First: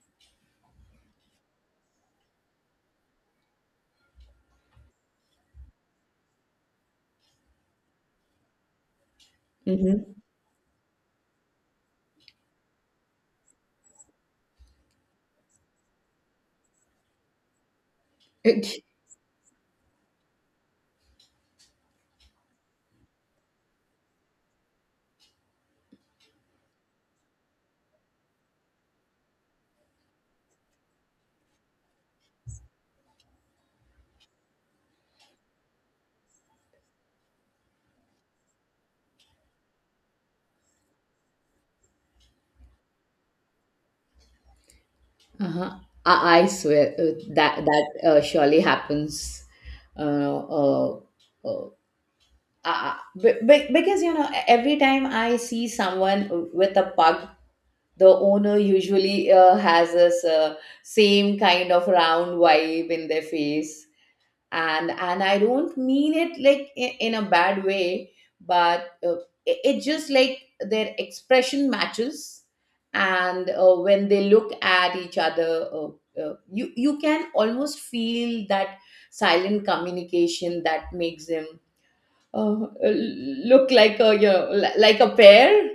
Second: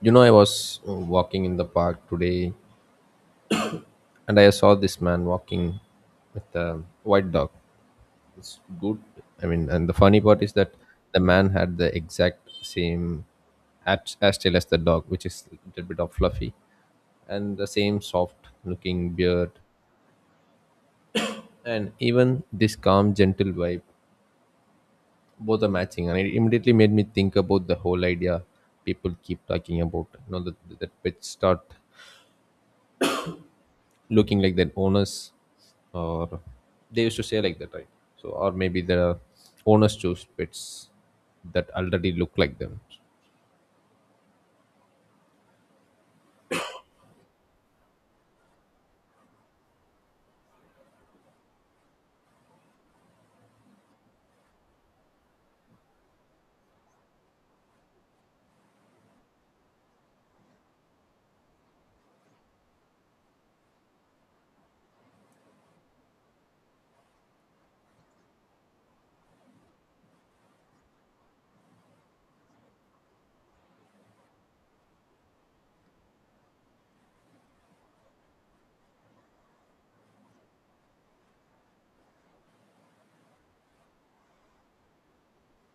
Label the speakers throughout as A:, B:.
A: You know, I was walking in the park today and I saw this man walking with a white dog. It's good. And the
B: hmm
A: funny part is that the man had the exact same tail as the dog, which is a little bit of fluffy, and the same soft looking beard, and even this calm, gentle vibe. Both are matching, and it immediately made me think about the whole idea people keep talking about. That pets start looking like that owners, or they used to say like that, right? So or maybe the owners choose pets that already look like them.
B: Uh-huh. I swear, that surely happens. Uh, uh, uh, uh, because you know, every time I see someone with a pug, the owner usually has this same kind of round vibe in their face. And I don't mean it like in a bad way, but it's just like their expression matches. And when they look at each other, you can almost feel that silent communication that makes them uh, look like a, like a pair.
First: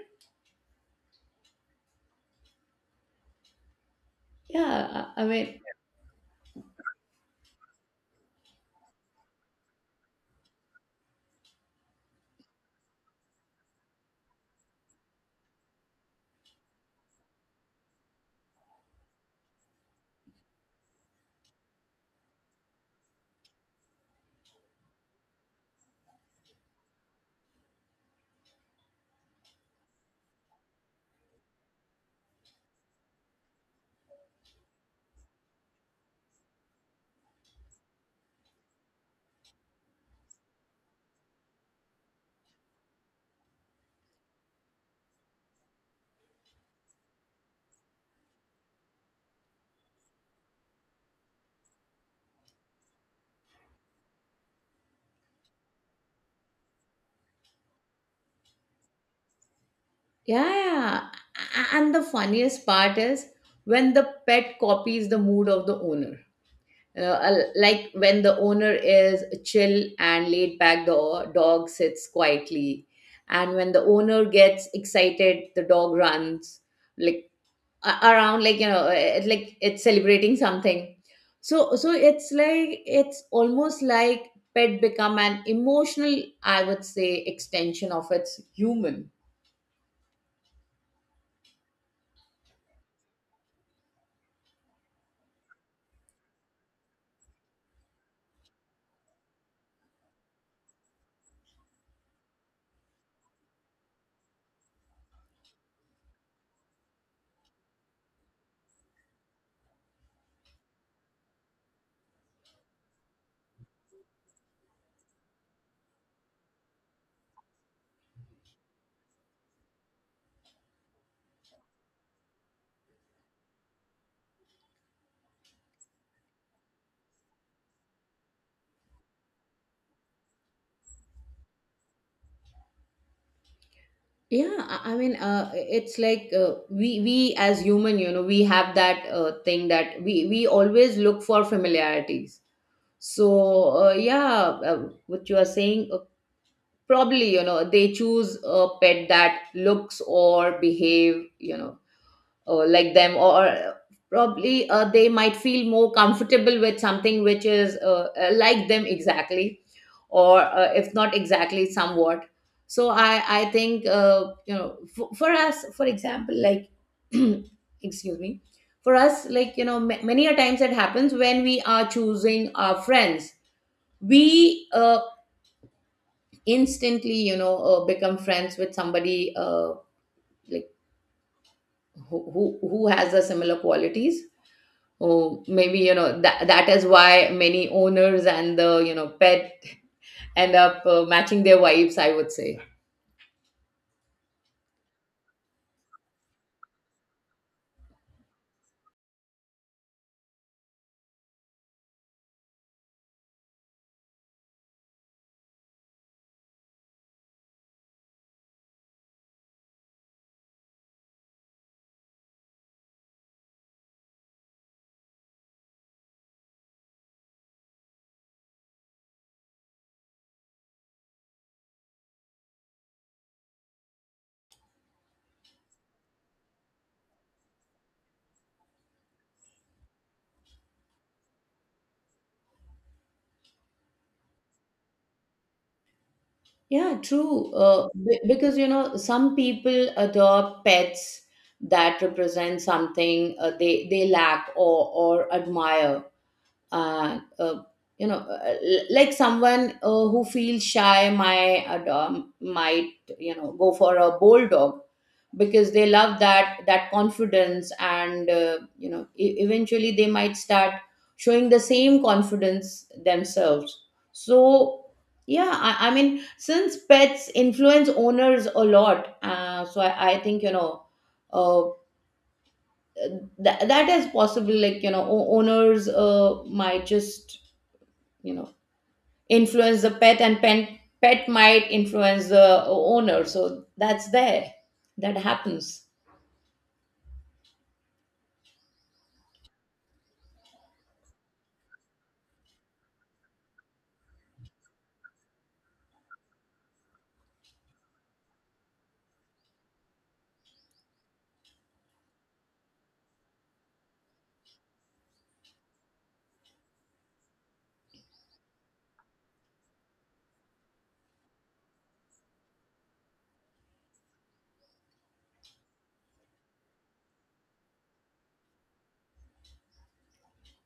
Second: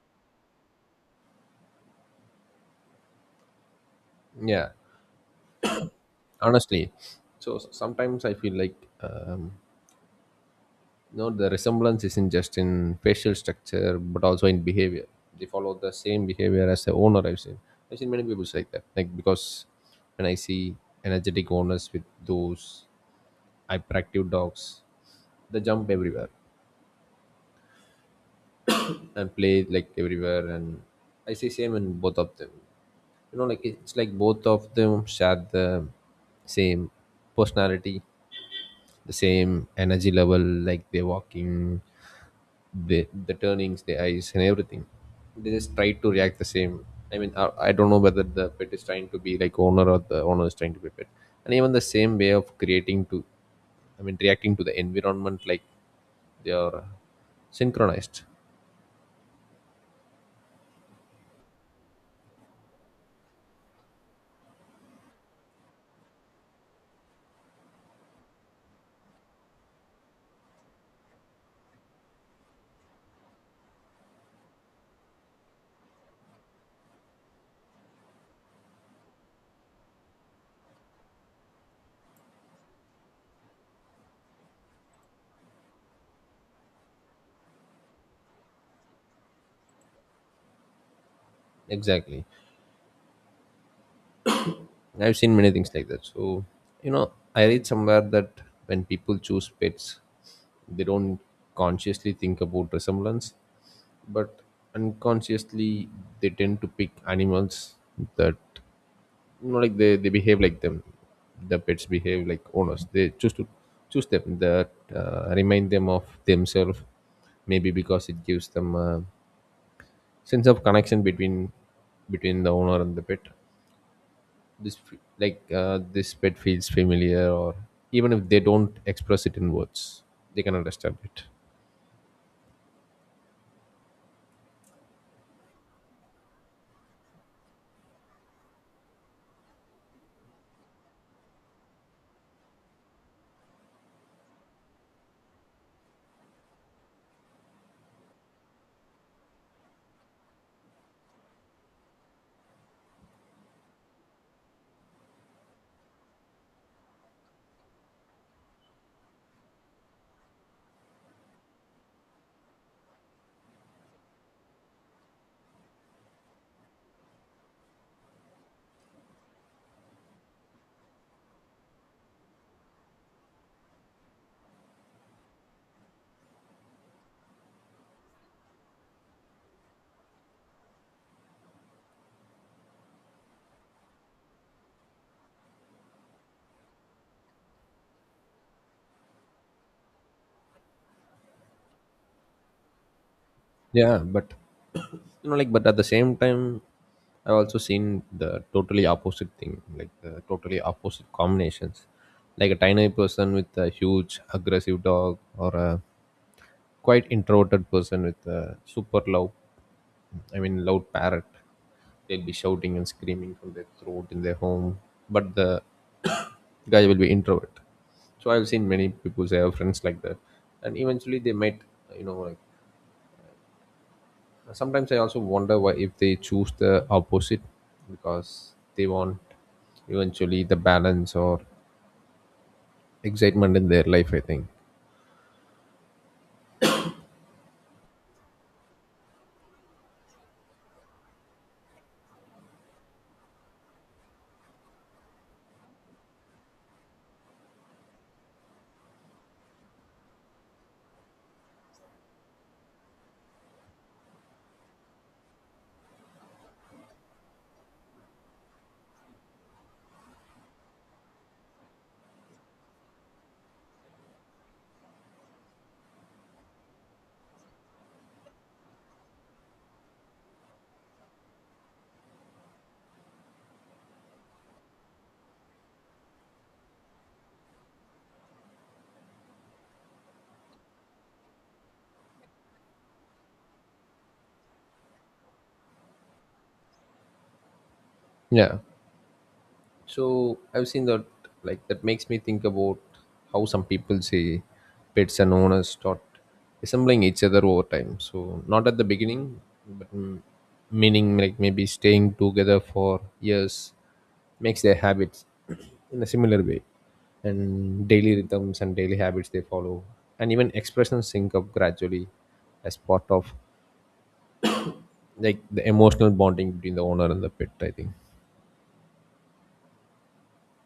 A: Yeah,
B: yeah i mean
A: honestly. Sometimes I feel like, um, no, the resemblance isn't just in facial structure but also in behavior. They follow the same behavior as the owner. I've seen many people like that, like, because when I see energetic owners with those hyperactive dogs, they jump everywhere and play like everywhere. And I say same in both of them. You know, like, it's like both of them share the same personality, the same energy level. Like they're walking, the the turnings, the eyes, and everything. They just try to react the same. I mean, I don't know whether the pet is trying to be like owner or the owner is trying to be pet. And even the same way of creating to, I mean, reacting to the environment, like they are synchronized.
B: yeah, yeah. And the funniest part is when the pet copies the mood of the owner. Like when the owner is chill and laid back, the dog sits quietly. And when the owner gets excited, the dog runs like around, like, like it's celebrating something. So it's like, it's almost like pet become an emotional, I would say, extension of its human.
A: Exactly. I've seen many things like that. So, you know, I read somewhere that when people choose pets, they don't consciously think about resemblance, but unconsciously they tend to pick animals that, you know, like they behave like them. The pets behave like owners. They choose to Choose them that remind them of themselves, maybe because it gives them a sense of connection between the owner and the pet. Like this pet feels familiar, or even if they don't express it in words, they can understand it.
B: Yeah, I mean it's like, we as human, you know, we have that thing that we always look for familiarities. So yeah, what you are saying, probably, you know, they choose a pet that looks or behave, you know, like them. Or probably they might feel more comfortable with something which is like them exactly, or if not exactly, somewhat. So I think, you know, for us, for example, like excuse me, for us, like, you know, many a times it happens when we are choosing our friends, we instantly, you know, become friends with somebody like, who has the similar qualities. Oh, maybe, you know, that is why many owners and the, you know, pet end up matching their vibes, I would say.
A: Yeah, but you know, like, but at the same time, I've also seen the totally opposite thing, like the totally opposite combinations, like a tiny person with a huge aggressive dog, or a quite introverted person with a super love, I mean, loud parrot. They'll be shouting and screaming from their throat in their home, but the guy will be introvert. So I've seen many people say I have friends like that, and eventually they might, you know, like, sometimes I also wonder why if they choose the opposite, because they want eventually the balance or excitement in their life, I think.
B: Yeah, true. Because you know, some people adopt pets that represent something they lack or admire. uh, uh, you know, like someone who feels shy might, might, you know, go for a bold dog because they love that confidence. And you know, eventually they might start showing the same confidence themselves. So yeah, I mean, since pets influence owners a lot, so I think, you know, uh, that is possible. Like, you know, owners might just, you know, influence the pet, and pet might influence the owner, so that's there, that happens.
A: Yeah. So I've seen that. Like that makes me think about how some people say pets and owners start resembling each other over time. So not at the beginning, but meaning like maybe staying together for years makes their habits in a similar way, and daily rhythms and daily habits they follow, and even expressions sync up gradually as part of like the emotional bonding between the owner and the pet, I think.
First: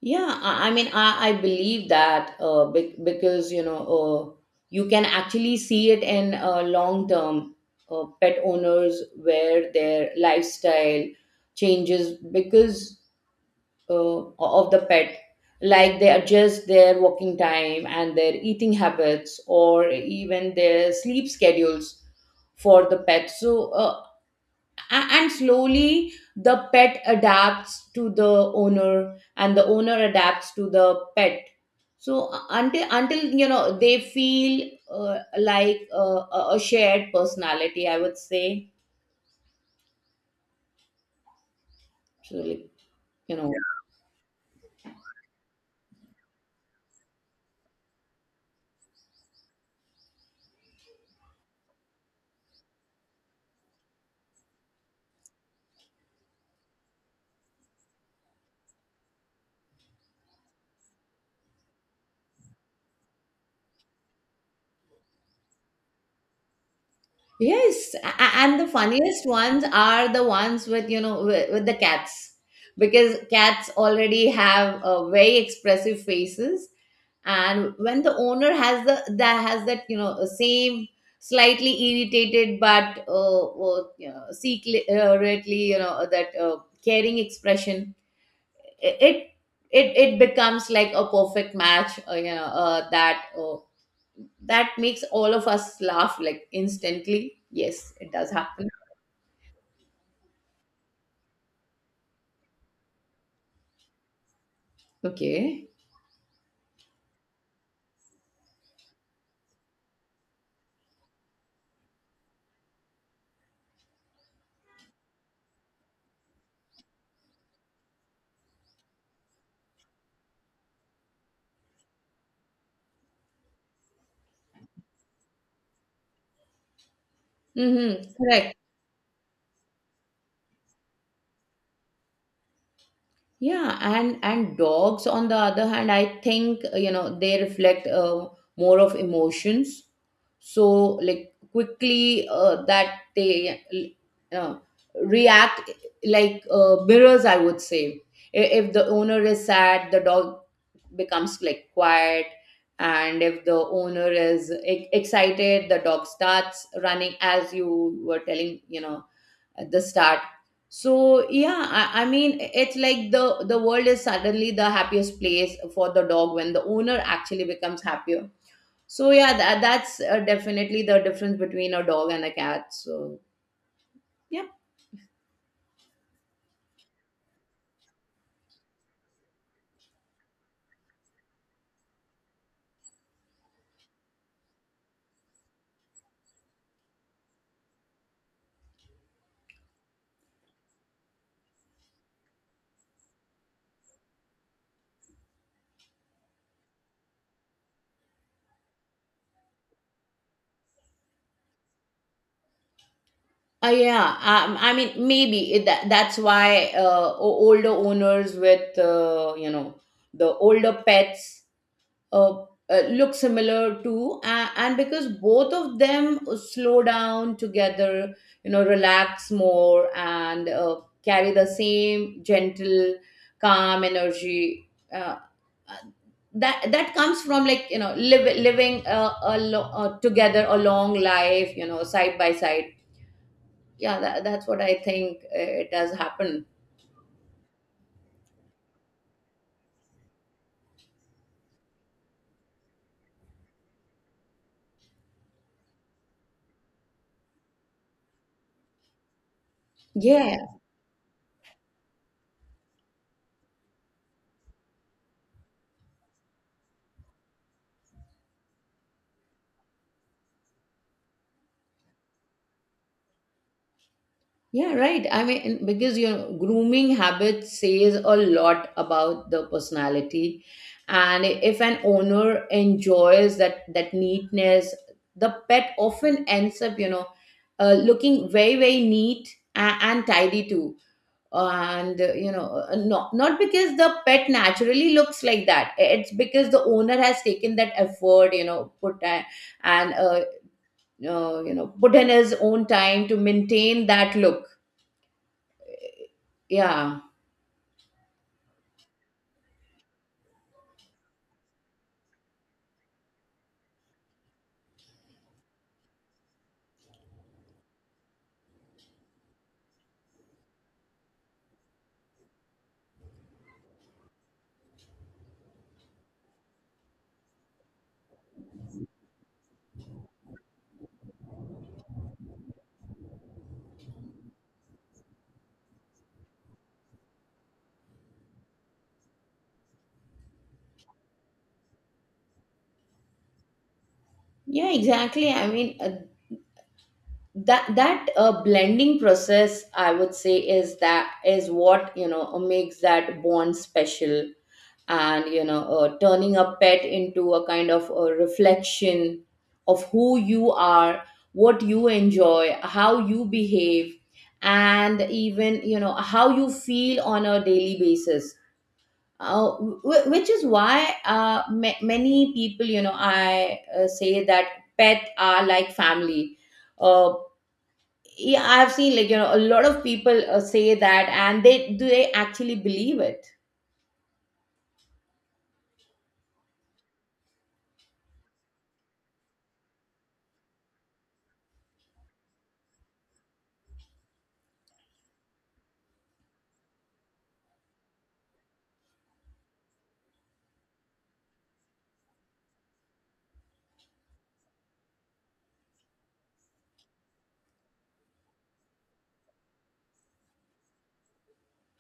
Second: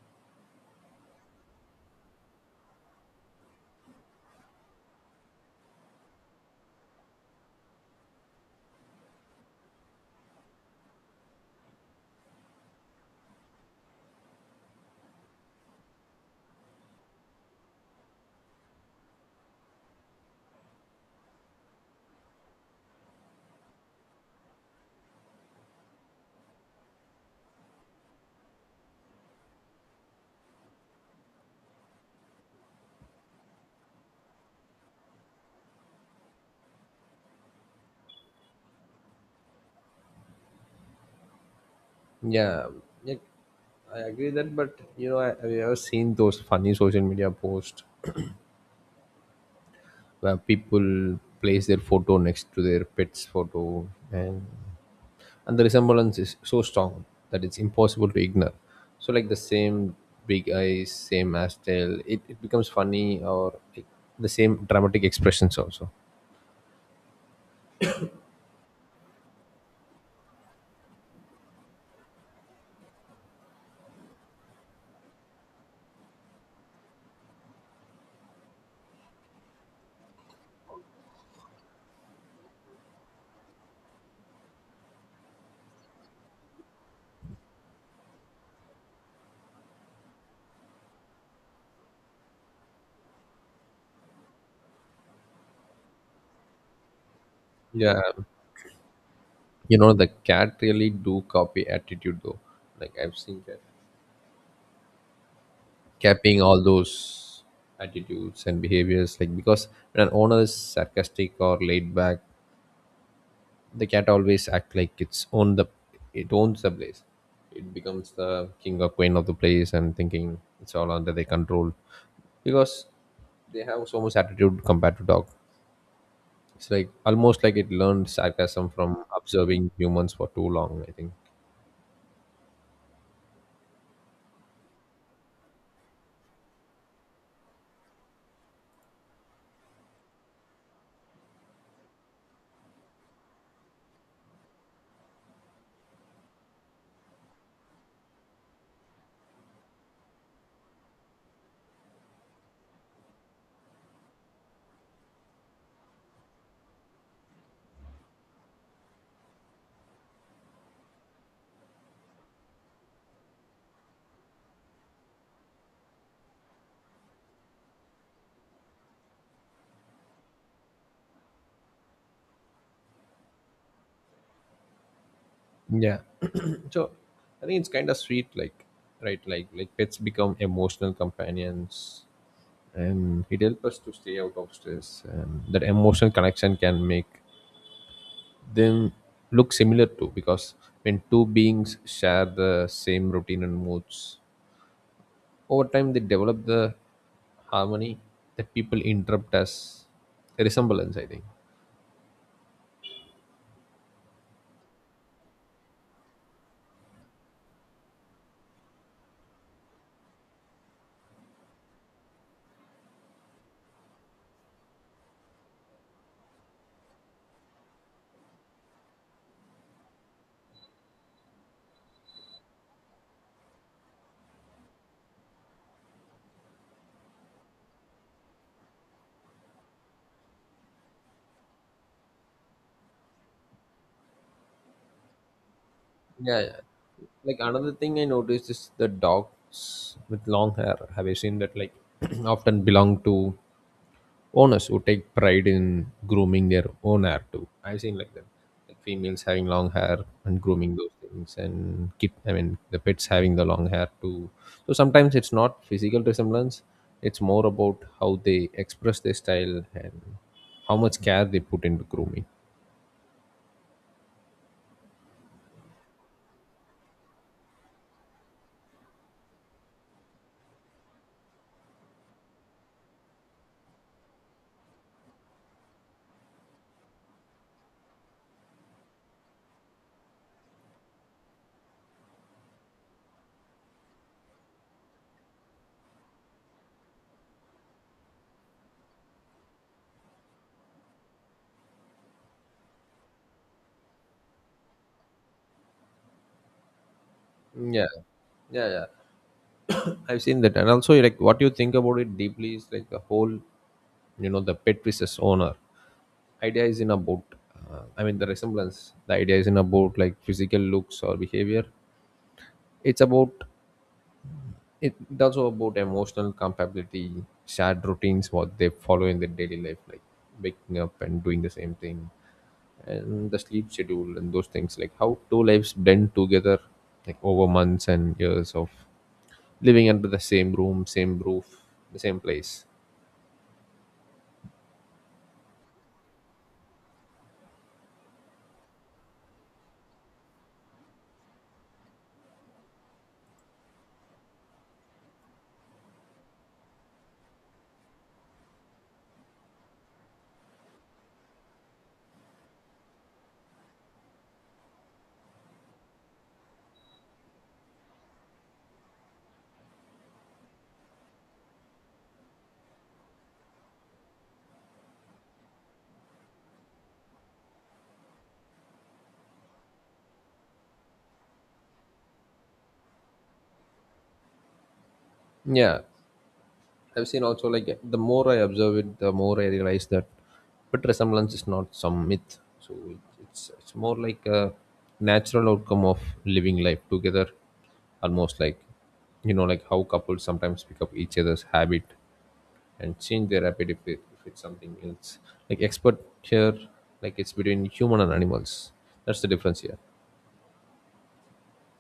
B: Yeah, I mean, I believe that, because you know, you can actually see it in long term pet owners where their lifestyle changes because of the pet. Like they adjust their walking time and their eating habits, or even their sleep schedules for the pet. So and slowly the pet adapts to the owner and the owner adapts to the pet. So until you know, they feel like a shared personality, I would say. So
A: Yeah,
B: like,
A: yeah,
B: you know,
A: I agree that. But you know, I, have you ever seen those funny social media posts where people place their photo next to their pet's photo, and and the resemblance is so strong that it's impossible to ignore. So like the same big eyes, same ass tail, it becomes funny, or like the same dramatic expressions also.
B: yes, and the funniest ones are the ones with, you know, with the cats, because cats already have very expressive faces. And when the owner has the, that has that, you know, same slightly irritated but you know, secretly, you know, that caring expression, it it becomes like a perfect match. You know, that. That makes all of us laugh like instantly. Yes,
A: Yeah,
B: it does happen.
A: you know, the cat really do copy attitude though. Like I've seen cats.
B: Okay.
A: Capping all those attitudes and behaviors, like, because when an owner is sarcastic or laid back, the cat always act like it owns the place. It becomes the king or queen of the place and thinking it's all under their control because they have so much attitude compared to dog. It's like almost like it learned
B: Mm-hmm. Correct.
A: sarcasm from observing humans for too long, I think.
B: Yeah, and dogs on the other hand, I think, you know, they reflect more of emotions. So like quickly that they uh, react like mirrors, I would say. If the owner is sad, the dog becomes like quiet. And if the owner is excited, the dog starts running, as you were telling, you know, at the start. So yeah, I mean, it's like the world is suddenly the happiest place for the dog when the owner actually becomes happier. So yeah, that, that's definitely the difference between a dog and a cat, so yeah.
A: Yeah. So I think it's kind of sweet, like, right, like pets become emotional companions and it helps us to stay out of stress, and that emotional connection can make them look similar too, because when two beings share the same routine and moods over time, they develop the harmony that people interpret as a resemblance, I think.
B: Yeah, I mean, maybe it, that, that's why, older owners with, you know, the older pets uh, look similar to, and because both of them slow down together, you know, relax more, and carry the same gentle calm energy, uh, that comes from, like, you know, living a together a long life, you know, side by side. Yeah, that, that's what I think it has
A: Yeah,
B: happened.
A: yeah. Like, another thing I noticed is the dogs with long hair. Have you seen that? Like, often belong to owners who take pride in grooming their own hair too. I've seen like that, like females having long hair
B: Yeah.
A: and grooming those things, and keep. I mean, the pets having the long hair too. So sometimes it's not physical resemblance; it's more about how they express their style and how much care they put into grooming.
B: Yeah, right. I mean, because your grooming habit says a lot about the personality. And if an owner enjoys that neatness, the pet often ends up, you know, looking very very neat and tidy too. And you know, not because the pet naturally looks like that. It's because the owner has taken that effort, you know, put a- and you know, put in his own time to maintain that look. Yeah.
A: Yeah, yeah, yeah. I've seen that, and also like what you think about it deeply is like the whole, you know, the pet versus owner idea is in about, I mean, the resemblance, the idea is in about like physical looks or behavior. It's about, it's also about emotional compatibility, shared routines, what they follow in their daily life, like waking up and doing the same thing, and the sleep schedule and those things, like how two lives blend together, like over months and years of living under the same room, same roof, the same place.
B: Yeah, exactly. I mean, that blending process, I would say, is that is what, you know, makes that bond special. And you know, turning a pet into a kind of a reflection of who you are, what you enjoy, how you behave, and even, you know, how you feel on a daily basis, uh, which is why, many people, you know, I say that pets are like family. uh, yeah, I've seen like, you know, a lot of people say that, and they do, they actually believe it.
A: Yeah, I've seen also, like, the more I observe it, the more I realize that but resemblance is not some myth. So it's more like a natural outcome of living life together, almost like, you know, like how couples sometimes pick up each other's habit and change their habit if, if it's something else. Like expert here, like it's between human and animals. That's the difference here.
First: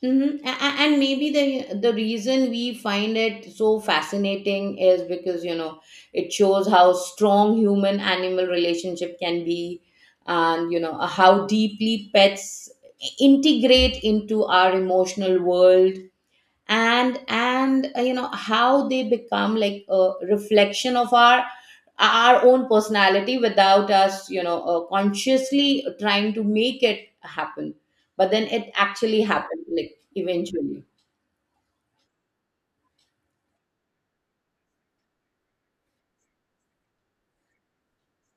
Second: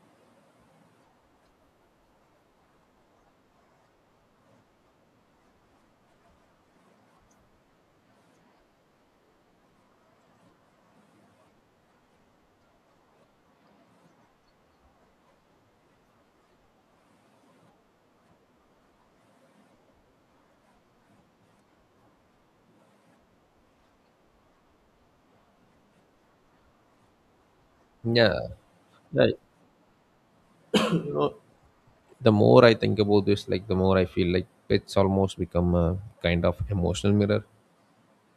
B: And maybe the reason we find it so fascinating is because, you know, it shows how strong human animal relationship can be. And you know how deeply pets integrate into our emotional world, and you know how they become like a reflection of our own personality without us, you know, consciously trying to make it happen, but
A: Yeah.
B: then it actually
A: Yeah,
B: happened, like, eventually.
A: you know, the more I think about this, like, the more I feel like pets almost become a kind of emotional mirror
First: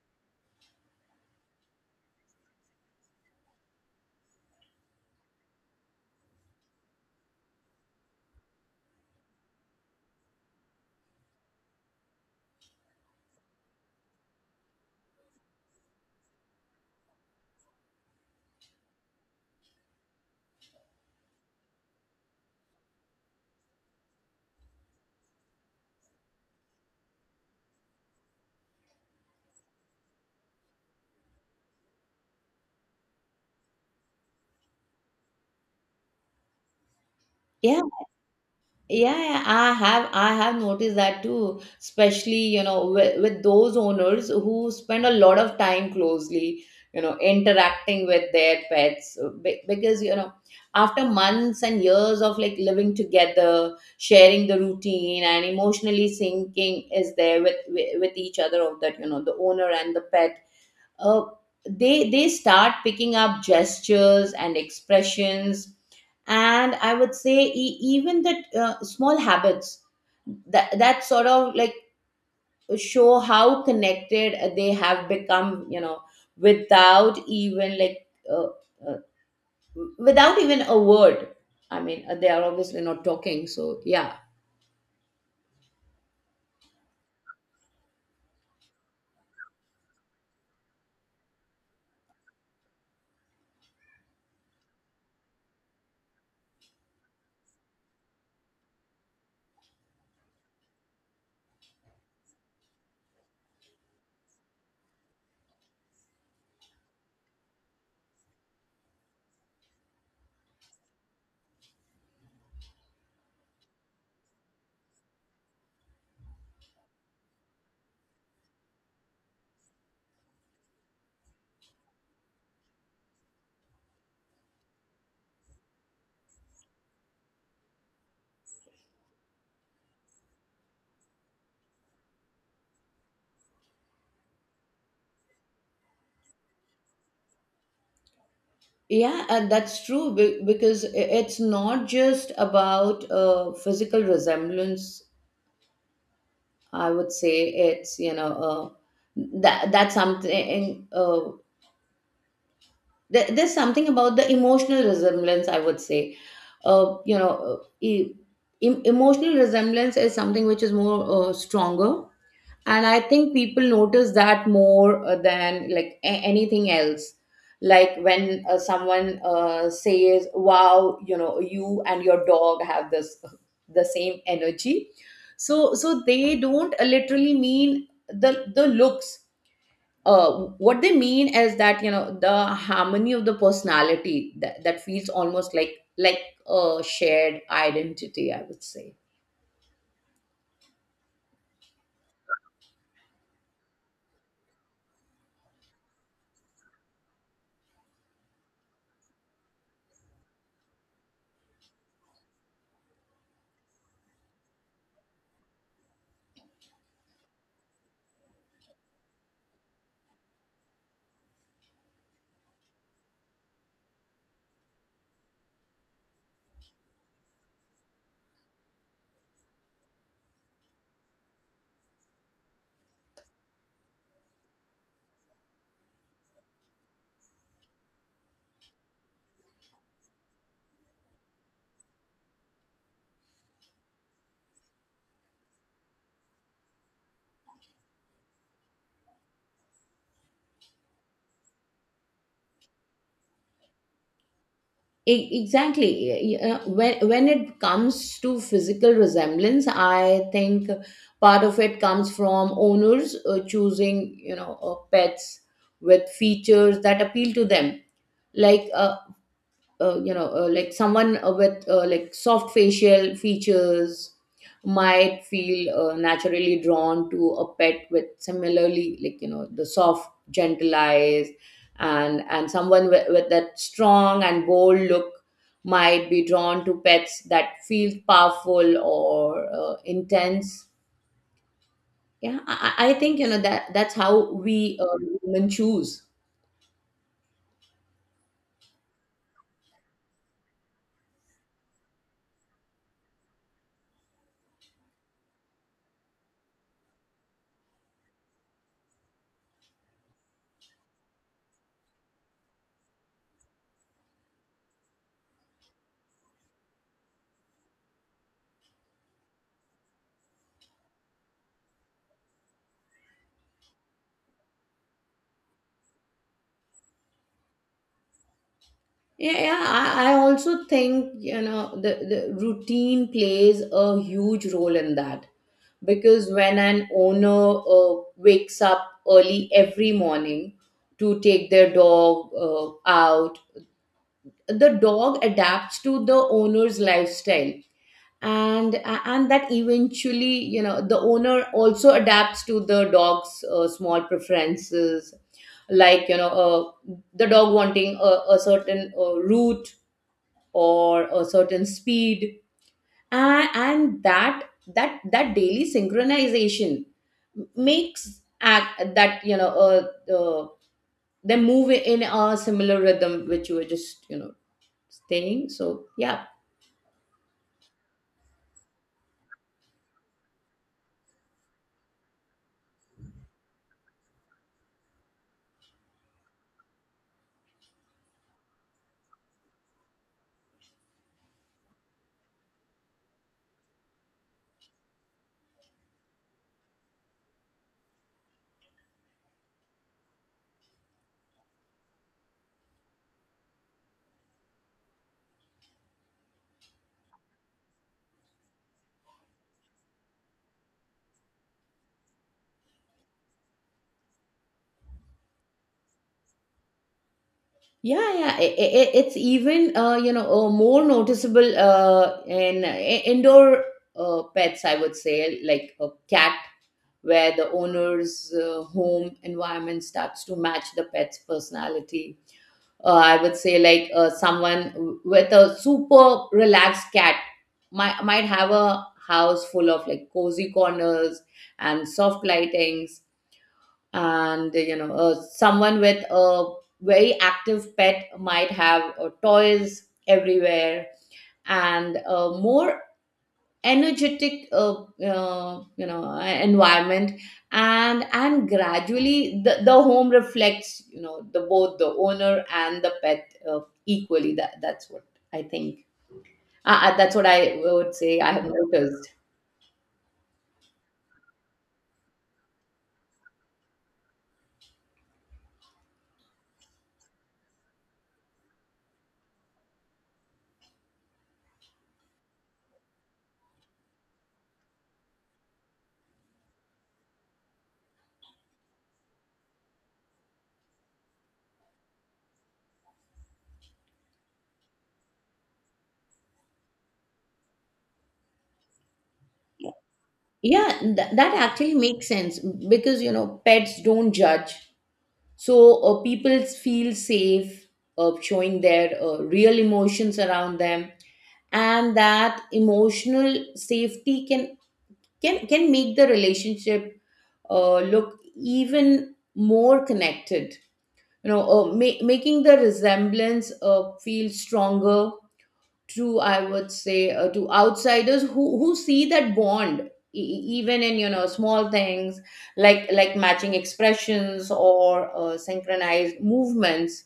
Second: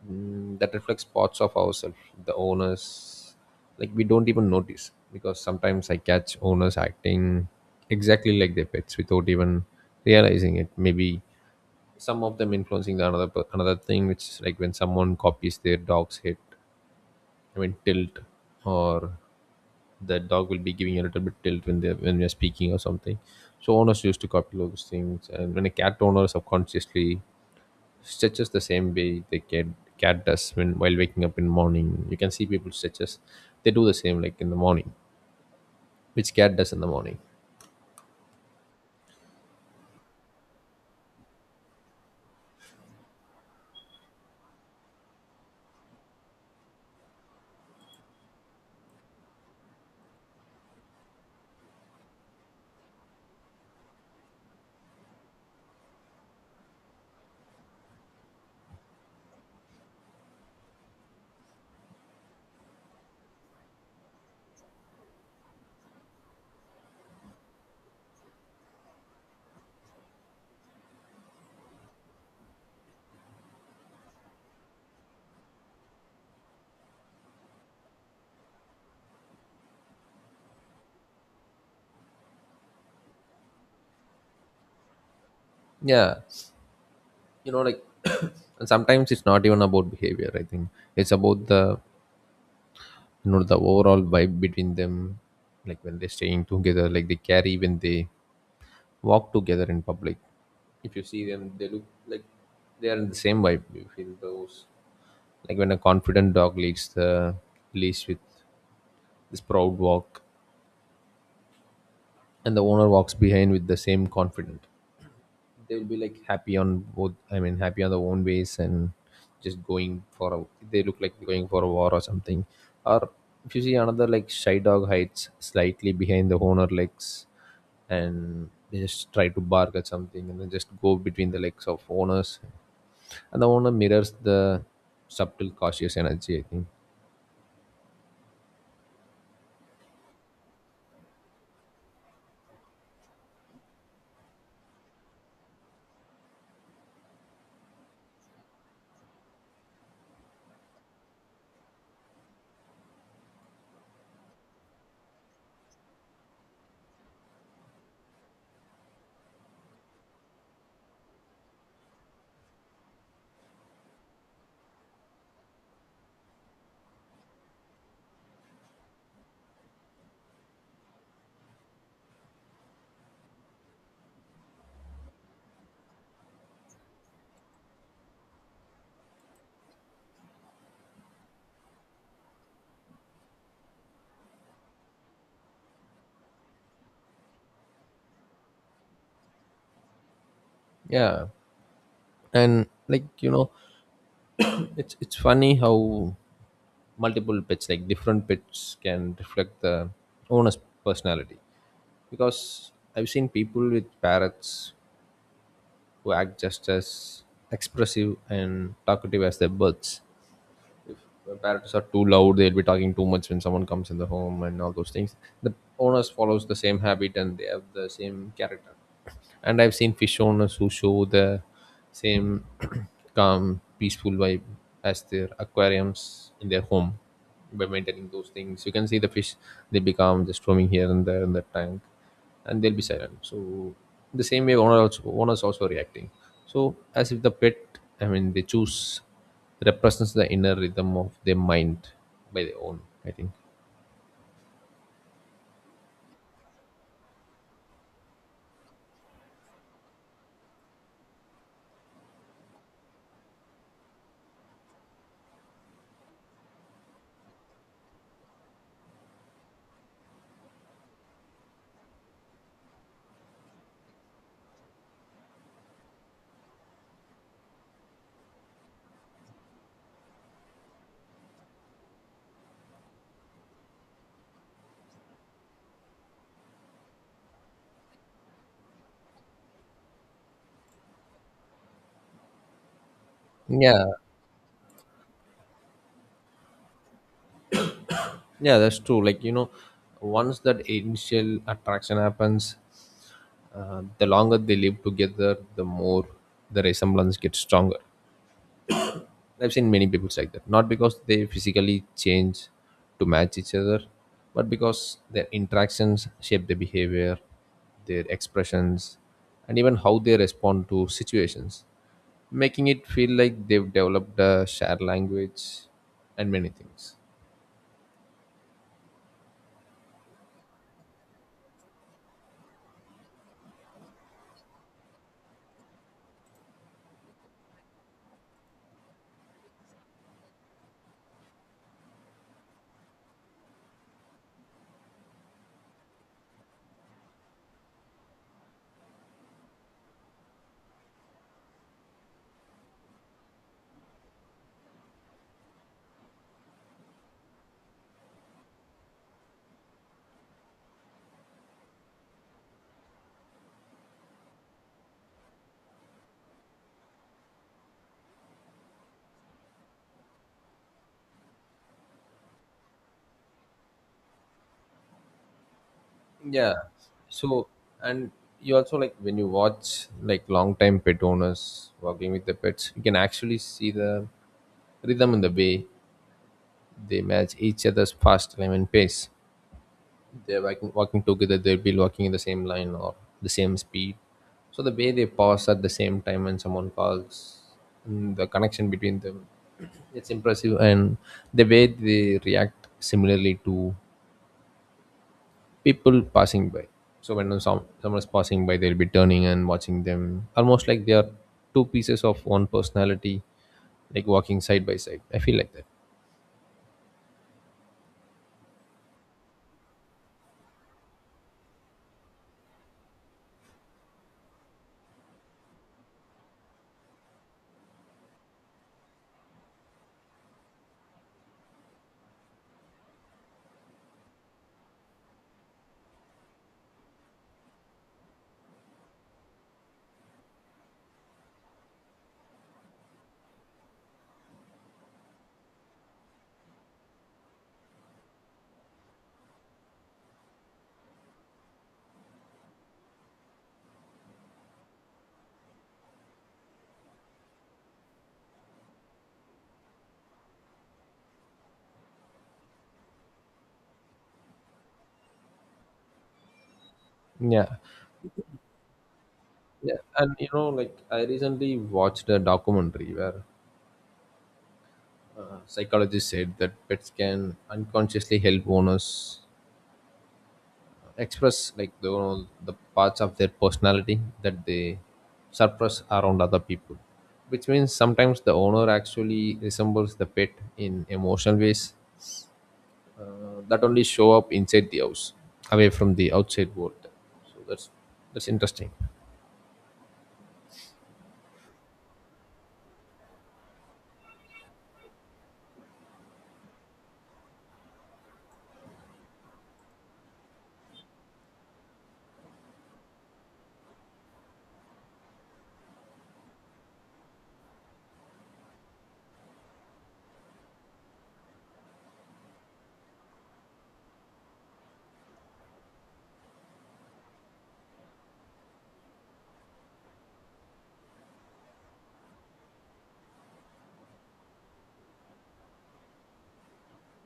A: that reflects parts of ourselves, the owners, like we don't even notice, because sometimes I catch owners acting exactly like their pets without even realizing it. Maybe some of them influencing the another, another thing, which is like when someone copies their dog's head, I mean, tilt, or that dog will be giving a little bit tilt when they, when we are speaking or something. So owners used to copy those things, and when a cat owner subconsciously stretches the same way the cat does when while waking up in the morning, you can see people stretches. They do the same like in the morning, which cat does in the morning.
B: Yeah, yeah, I have noticed that too, especially, you know, with those owners who spend a lot of time closely, you know, interacting with their pets. Because you know, after months and years of like living together, sharing the routine and emotionally syncing is there with each other of that, you know, the owner and the pet, uh, they start picking up gestures and expressions. And I would say, even that, small habits that sort of like show how connected they have become, you know, without even like, uh, uh, without even a word. I mean, they are obviously not talking, so yeah.
A: Yeah, you know, like, and sometimes it's not even about behavior. I think it's about the you know the overall vibe between them, like when they're staying together, like they carry when they walk together in public. If you see them, they look like they are in the same vibe. You feel those, like when a confident dog leads the leash with this proud walk, and the owner walks behind with the same confident. They'll be like happy on both, I mean, happy on their own ways, and just going for a, they look like they're going for a war or something, or if you see another, like shy dog hides slightly behind the owner legs and they just try to bark at something and then just go between the legs of owners, and the owner mirrors the subtle cautious energy, I think.
B: Yeah, and that's true, because it's not just about physical resemblance. I would say it's, you know, that's something, there's something about the emotional resemblance, I would say. You know, emotional resemblance is something which is more stronger. And I think people notice that more than like anything else. Like when someone says, wow, you know, you and your dog have this the same energy. So so they don't literally mean the looks. uh, what they mean is that, you know, the harmony of the personality that, that feels almost like a shared identity, I would say.
A: Yeah, and, like, you know, it's funny how multiple pets, like different pets, can reflect the owner's personality, because I've seen people with parrots who act just as expressive and talkative as their birds. When parrots are too loud, they'll be talking too much when someone comes in the home and all those things. The owners follows the same habit and they have the same character. And I've seen fish owners who show the same calm, peaceful vibe as their aquariums in their home by maintaining those things. You can see the fish; they become just roaming here and there in the tank and they'll be silent. So the same way owner also, owners also reacting, so as if the pet, I mean, they choose, represents the inner rhythm of their mind by their own, I think.
B: Exactly. When it comes to physical resemblance, I think part of it comes from owners choosing, you know, pets with features that appeal to them. Like you know, like someone with like soft facial features might feel naturally drawn to a pet with similarly, like, you know, the soft gentle eyes. And someone with that strong and bold look might be drawn to pets that feel powerful or intense. Yeah, I think, you know, that
A: Yeah,
B: that's how we women choose.
A: yeah, that's true, like, you know, once that initial attraction happens, the longer they live together, the more the resemblance gets stronger. I've seen many people like that. Not because they physically change to match each other, but because their interactions shape their behavior, their expressions, and even how they respond to situations, making it feel like they've developed a shared language and many things.
B: Yeah, yeah. I also think, you know, the routine plays a huge role in that, because when an owner wakes up early every morning to take their dog out, the dog adapts to the owner's lifestyle. And that eventually, the owner also adapts to the dog's small preferences, like, the dog wanting a certain route or a certain speed and that daily synchronization makes act that they move in a similar rhythm which you were just saying, so yeah.
A: Yeah. So, and you also, like, when you watch like long time pet owners working with the pets, you can actually see the rhythm in the way they match each other's fast time and pace they're walking together. They'll be walking in the same line or the same speed, so the way they pause at the same time when someone calls, and the connection between them, it's impressive. And the way they react similarly to people passing by, so when someone is passing by, they'll be turning and watching them almost like they are two pieces of one personality, like walking side by side. I feel like that.
B: Yeah. I it's even more noticeable in indoor pets, I would say, like a cat, where the owner's home environment starts to match the pet's personality. I would say, like someone with a super relaxed cat might have a house full of like cozy corners and soft lightings, and someone with a very active pet might have toys everywhere and a more energetic environment. And gradually the home reflects the both the owner and the pet equally. That's what I think. That's what
A: Yeah,
B: I would say I have noticed.
A: yeah. And you know, like, I recently watched a documentary where psychologists said that pets can unconsciously help owners express like the, you know, the parts of their personality that they suppress around other people, which means sometimes the owner actually resembles the pet in emotional ways uh, that only show up inside the house, away from the outside world. So that's interesting.
B: Yeah, that actually makes sense, because pets don't judge, so people feel safe showing their real emotions around them, and that emotional safety can make the relationship look even more connected, making the resemblance feel stronger to, I would say, to outsiders who see that bond, even in, small things like matching expressions or synchronized movements.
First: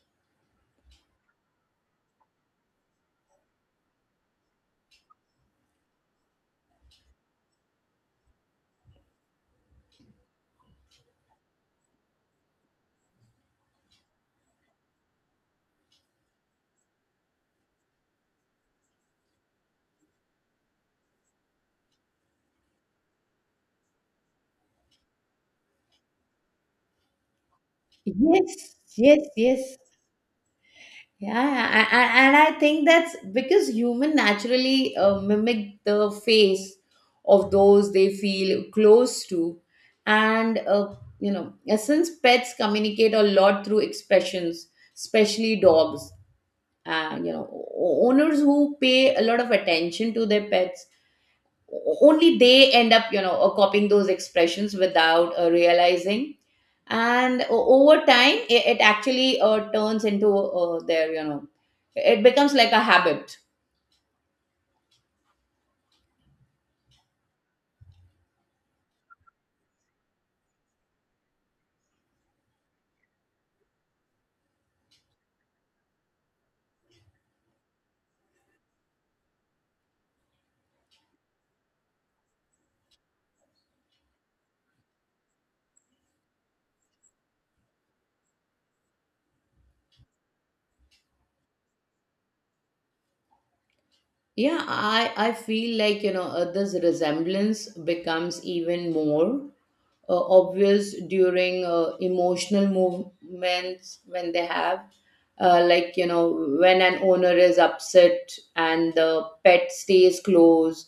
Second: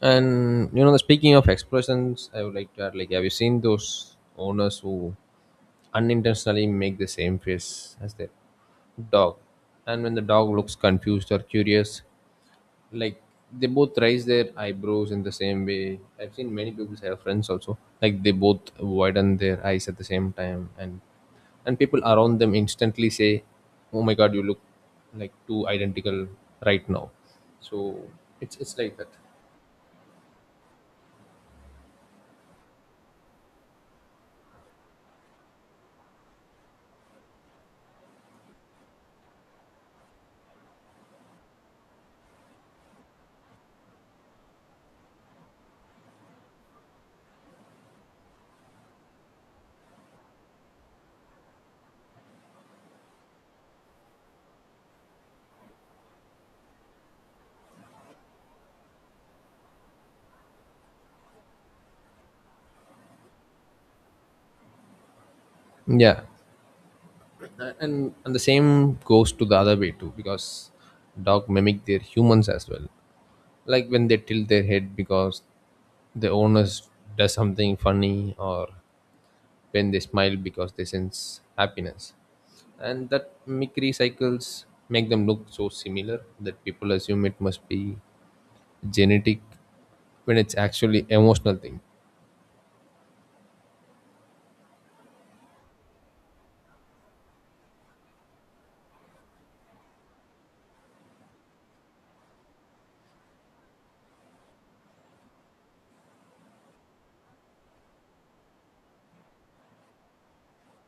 A: And you know, the speaking of expressions, I would like to add, like, have you seen those owners who unintentionally make the same face as their dog? And when the dog looks confused or curious, like, they both raise their eyebrows in the same way. I've seen many people, I have friends also, like, they both widen their eyes at the same time, and people around them instantly say, oh my god, you look like too identical right now. So
B: Yeah. Yes.
A: it's like that.
B: Yes. Yes. Yeah, and I think that's because human naturally mimic the face of those they feel close to, and since pets communicate a lot through expressions, especially dogs. Uh, you know, owners who pay a lot of attention to their pets only, they end up copying those expressions without realizing, and over time it actually turns into their, it becomes like a habit.
A: Yeah. And the same goes to the other way too, because dog mimic their humans as well. Like when they tilt their head because the owners does something funny, or when they smile because they sense happiness, and that mimicry cycles make them look so similar that people assume it must be genetic when it's actually emotional thing.
B: Yeah, I feel like, this resemblance becomes even more obvious during emotional movements, when they have, like, when an owner is upset and the pet stays close,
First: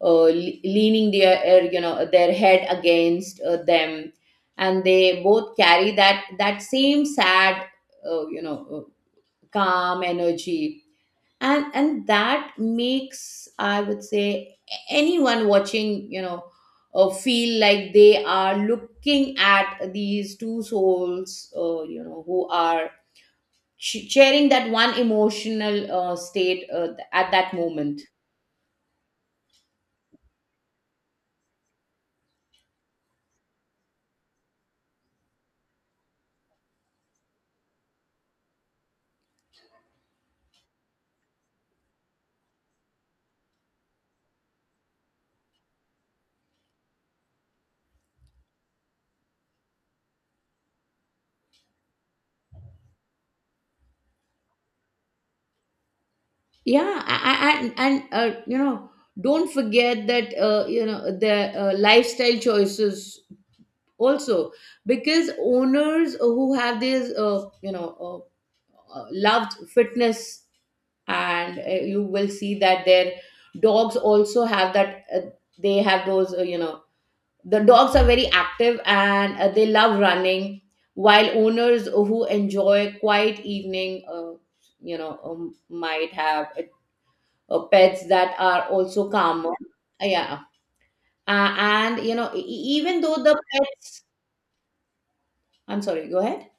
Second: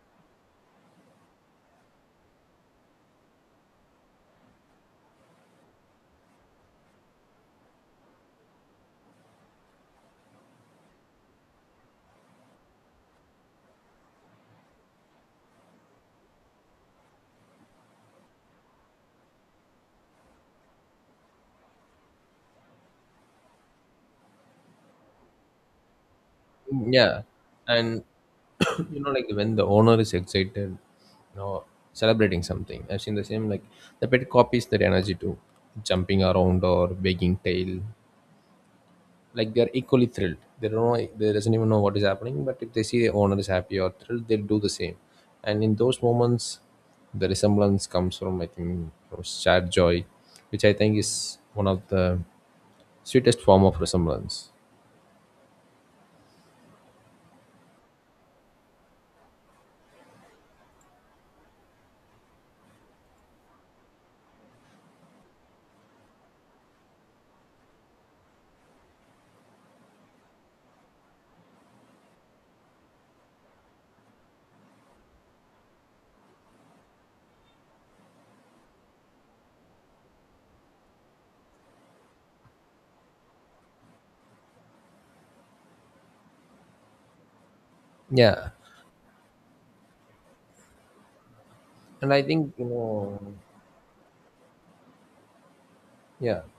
B: leaning their, their head against them, and they both carry that same sad, uh, you know uh, calm energy. And that makes, I would say, anyone watching, feel like they are looking at these two souls, who are sharing that one emotional state,
A: Yeah.
B: at that moment.
A: And you know, like when the owner is excited or celebrating something, I've seen the same, like the pet copies that energy too, jumping around or wagging tail, like they're equally thrilled. They don't know, they doesn't even know what is happening, but if they see the owner is happy or thrilled, they'll do the same. And in those moments, the resemblance comes from, I think, from shared joy, which I think is one of the sweetest form of resemblance.
B: Yeah, I, and don't forget that, the lifestyle choices also, because owners who have these, loved fitness, and you will see that their dogs also have that they have those, the dogs are very active and they love running, while owners who enjoy quiet evening, might have pets that
A: Yeah,
B: are also calmer. Yeah. Yeah. And
A: and I think, you
B: even though
A: know,
B: the pets, I'm sorry, go
A: yeah.
B: ahead.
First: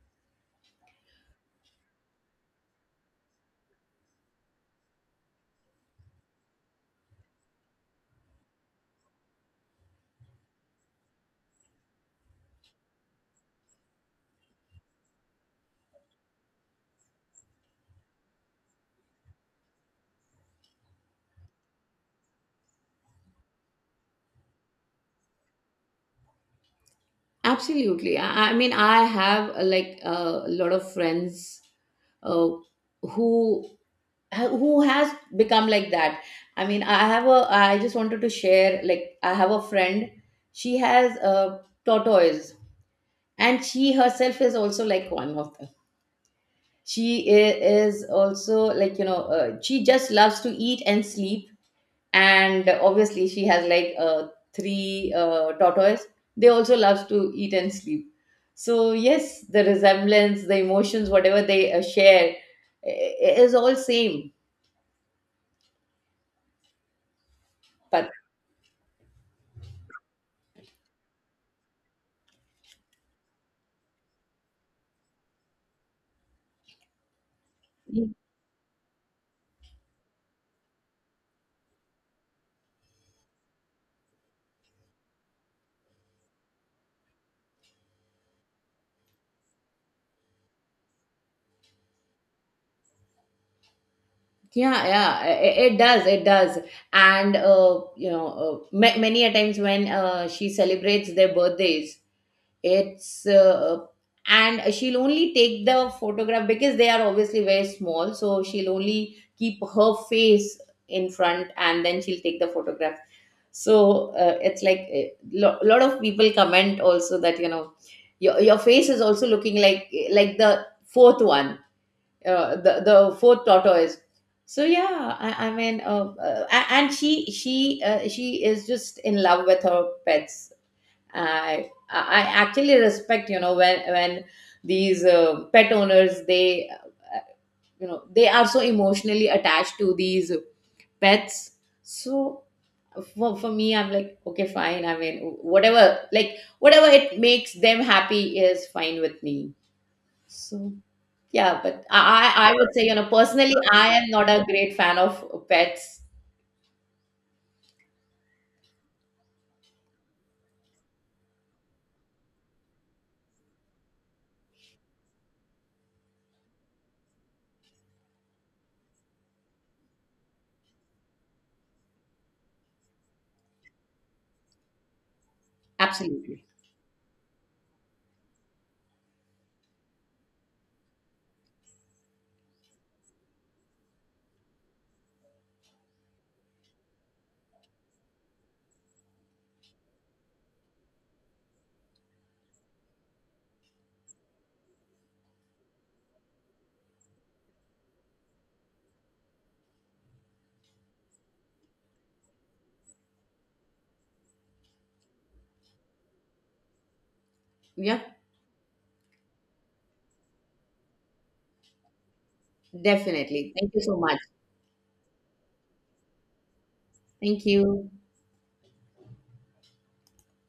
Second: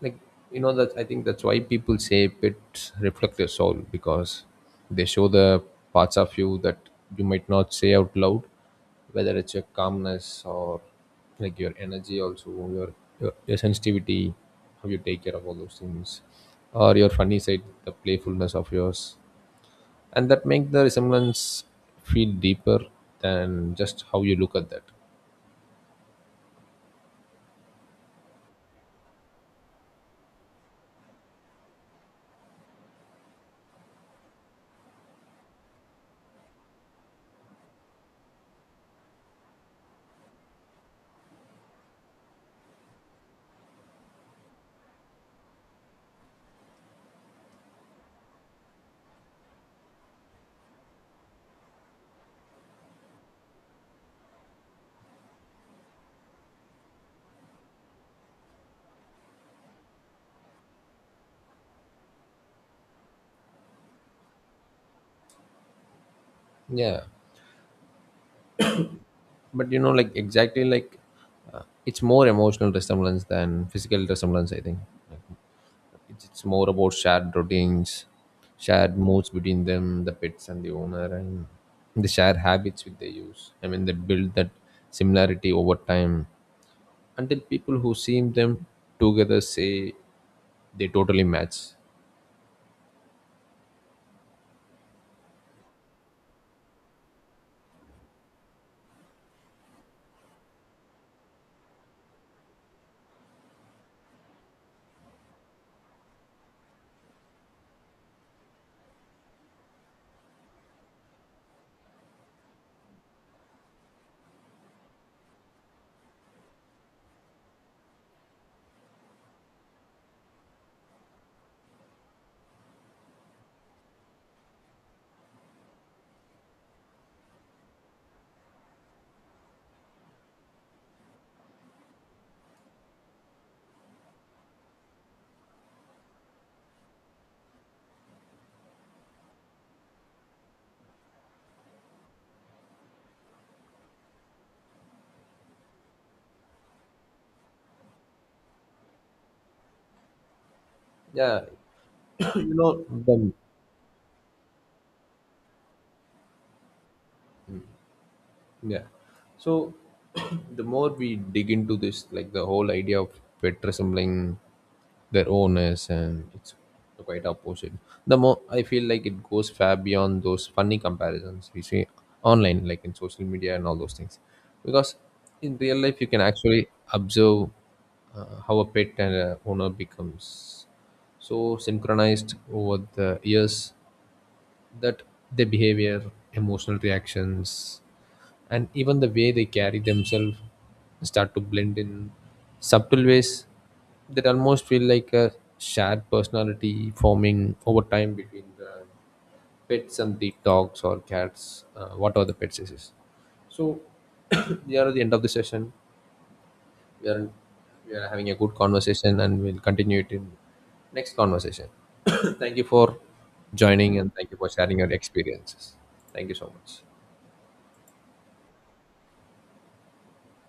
A: Like, you know that, I think that's why people say pets reflect your soul, because they show the parts of you that you might not say out loud, whether it's your calmness, or like your energy, also your your sensitivity, how you take care of all those things, or your funny side, the playfulness of yours. And that make the resemblance feel deeper than just how you look at that.
B: Absolutely. I mean, I have like a lot of friends, uh, who who has become like that. I mean, I have a, I just wanted to share, like, I have a friend, she has a tortoise, and she herself is also like one of them. She is also, like, she just loves to eat and sleep, and obviously she has like three tortoise, they also love to eat and sleep. So yes, the resemblance, the emotions, whatever they share is all same.
A: Yeah,
B: But
A: but you know, like exactly, like it's more emotional resemblance than physical resemblance. I think it's more about shared routines, shared moods between them, the pets and the owner, and the shared habits which they use. I mean, they build that similarity over time until people who see them together say they totally match.
B: yeah, yeah, it, it does, and many a times when she celebrates their birthdays, it's and she'll only take the photograph because they are obviously very small, so she'll only keep her face in front, and then she'll take the photograph. So it's like a lot of people comment also, that your face is also looking like the fourth one, the fourth tortoise. So yeah, I mean, and she she is just in love with her pets. I actually respect, when these pet owners, they uh, they are so emotionally attached to these pets. So for me, I'm like, okay, fine, I mean, whatever, like whatever it makes them happy is fine with me. So
A: Yeah.
B: yeah, but I I
A: You
B: would
A: know
B: say,
A: the,
B: personally, I am not a great fan of pets.
A: yeah. So the more we dig into this, like the whole idea of pet resembling their owners, and it's quite opposite, the more I feel like it goes far beyond those funny comparisons we see online, like in social media and all those things. Because in real life, you can
B: Absolutely.
A: actually observe how a pet and a owner becomes so synchronized over the years that their behavior, emotional reactions, and even the way they carry themselves start to blend in subtle ways that almost feel like a shared personality forming over time between the pets and the dogs or cats, what the pets is. So, we are at the end of the session. we are we
B: Yeah,
A: are having a good conversation and we'll continue it in next conversation. Thank you for
B: definitely. Thank you so
A: joining, and
B: much.
A: thank you for sharing your experiences. Thank you so much.
B: Thank you.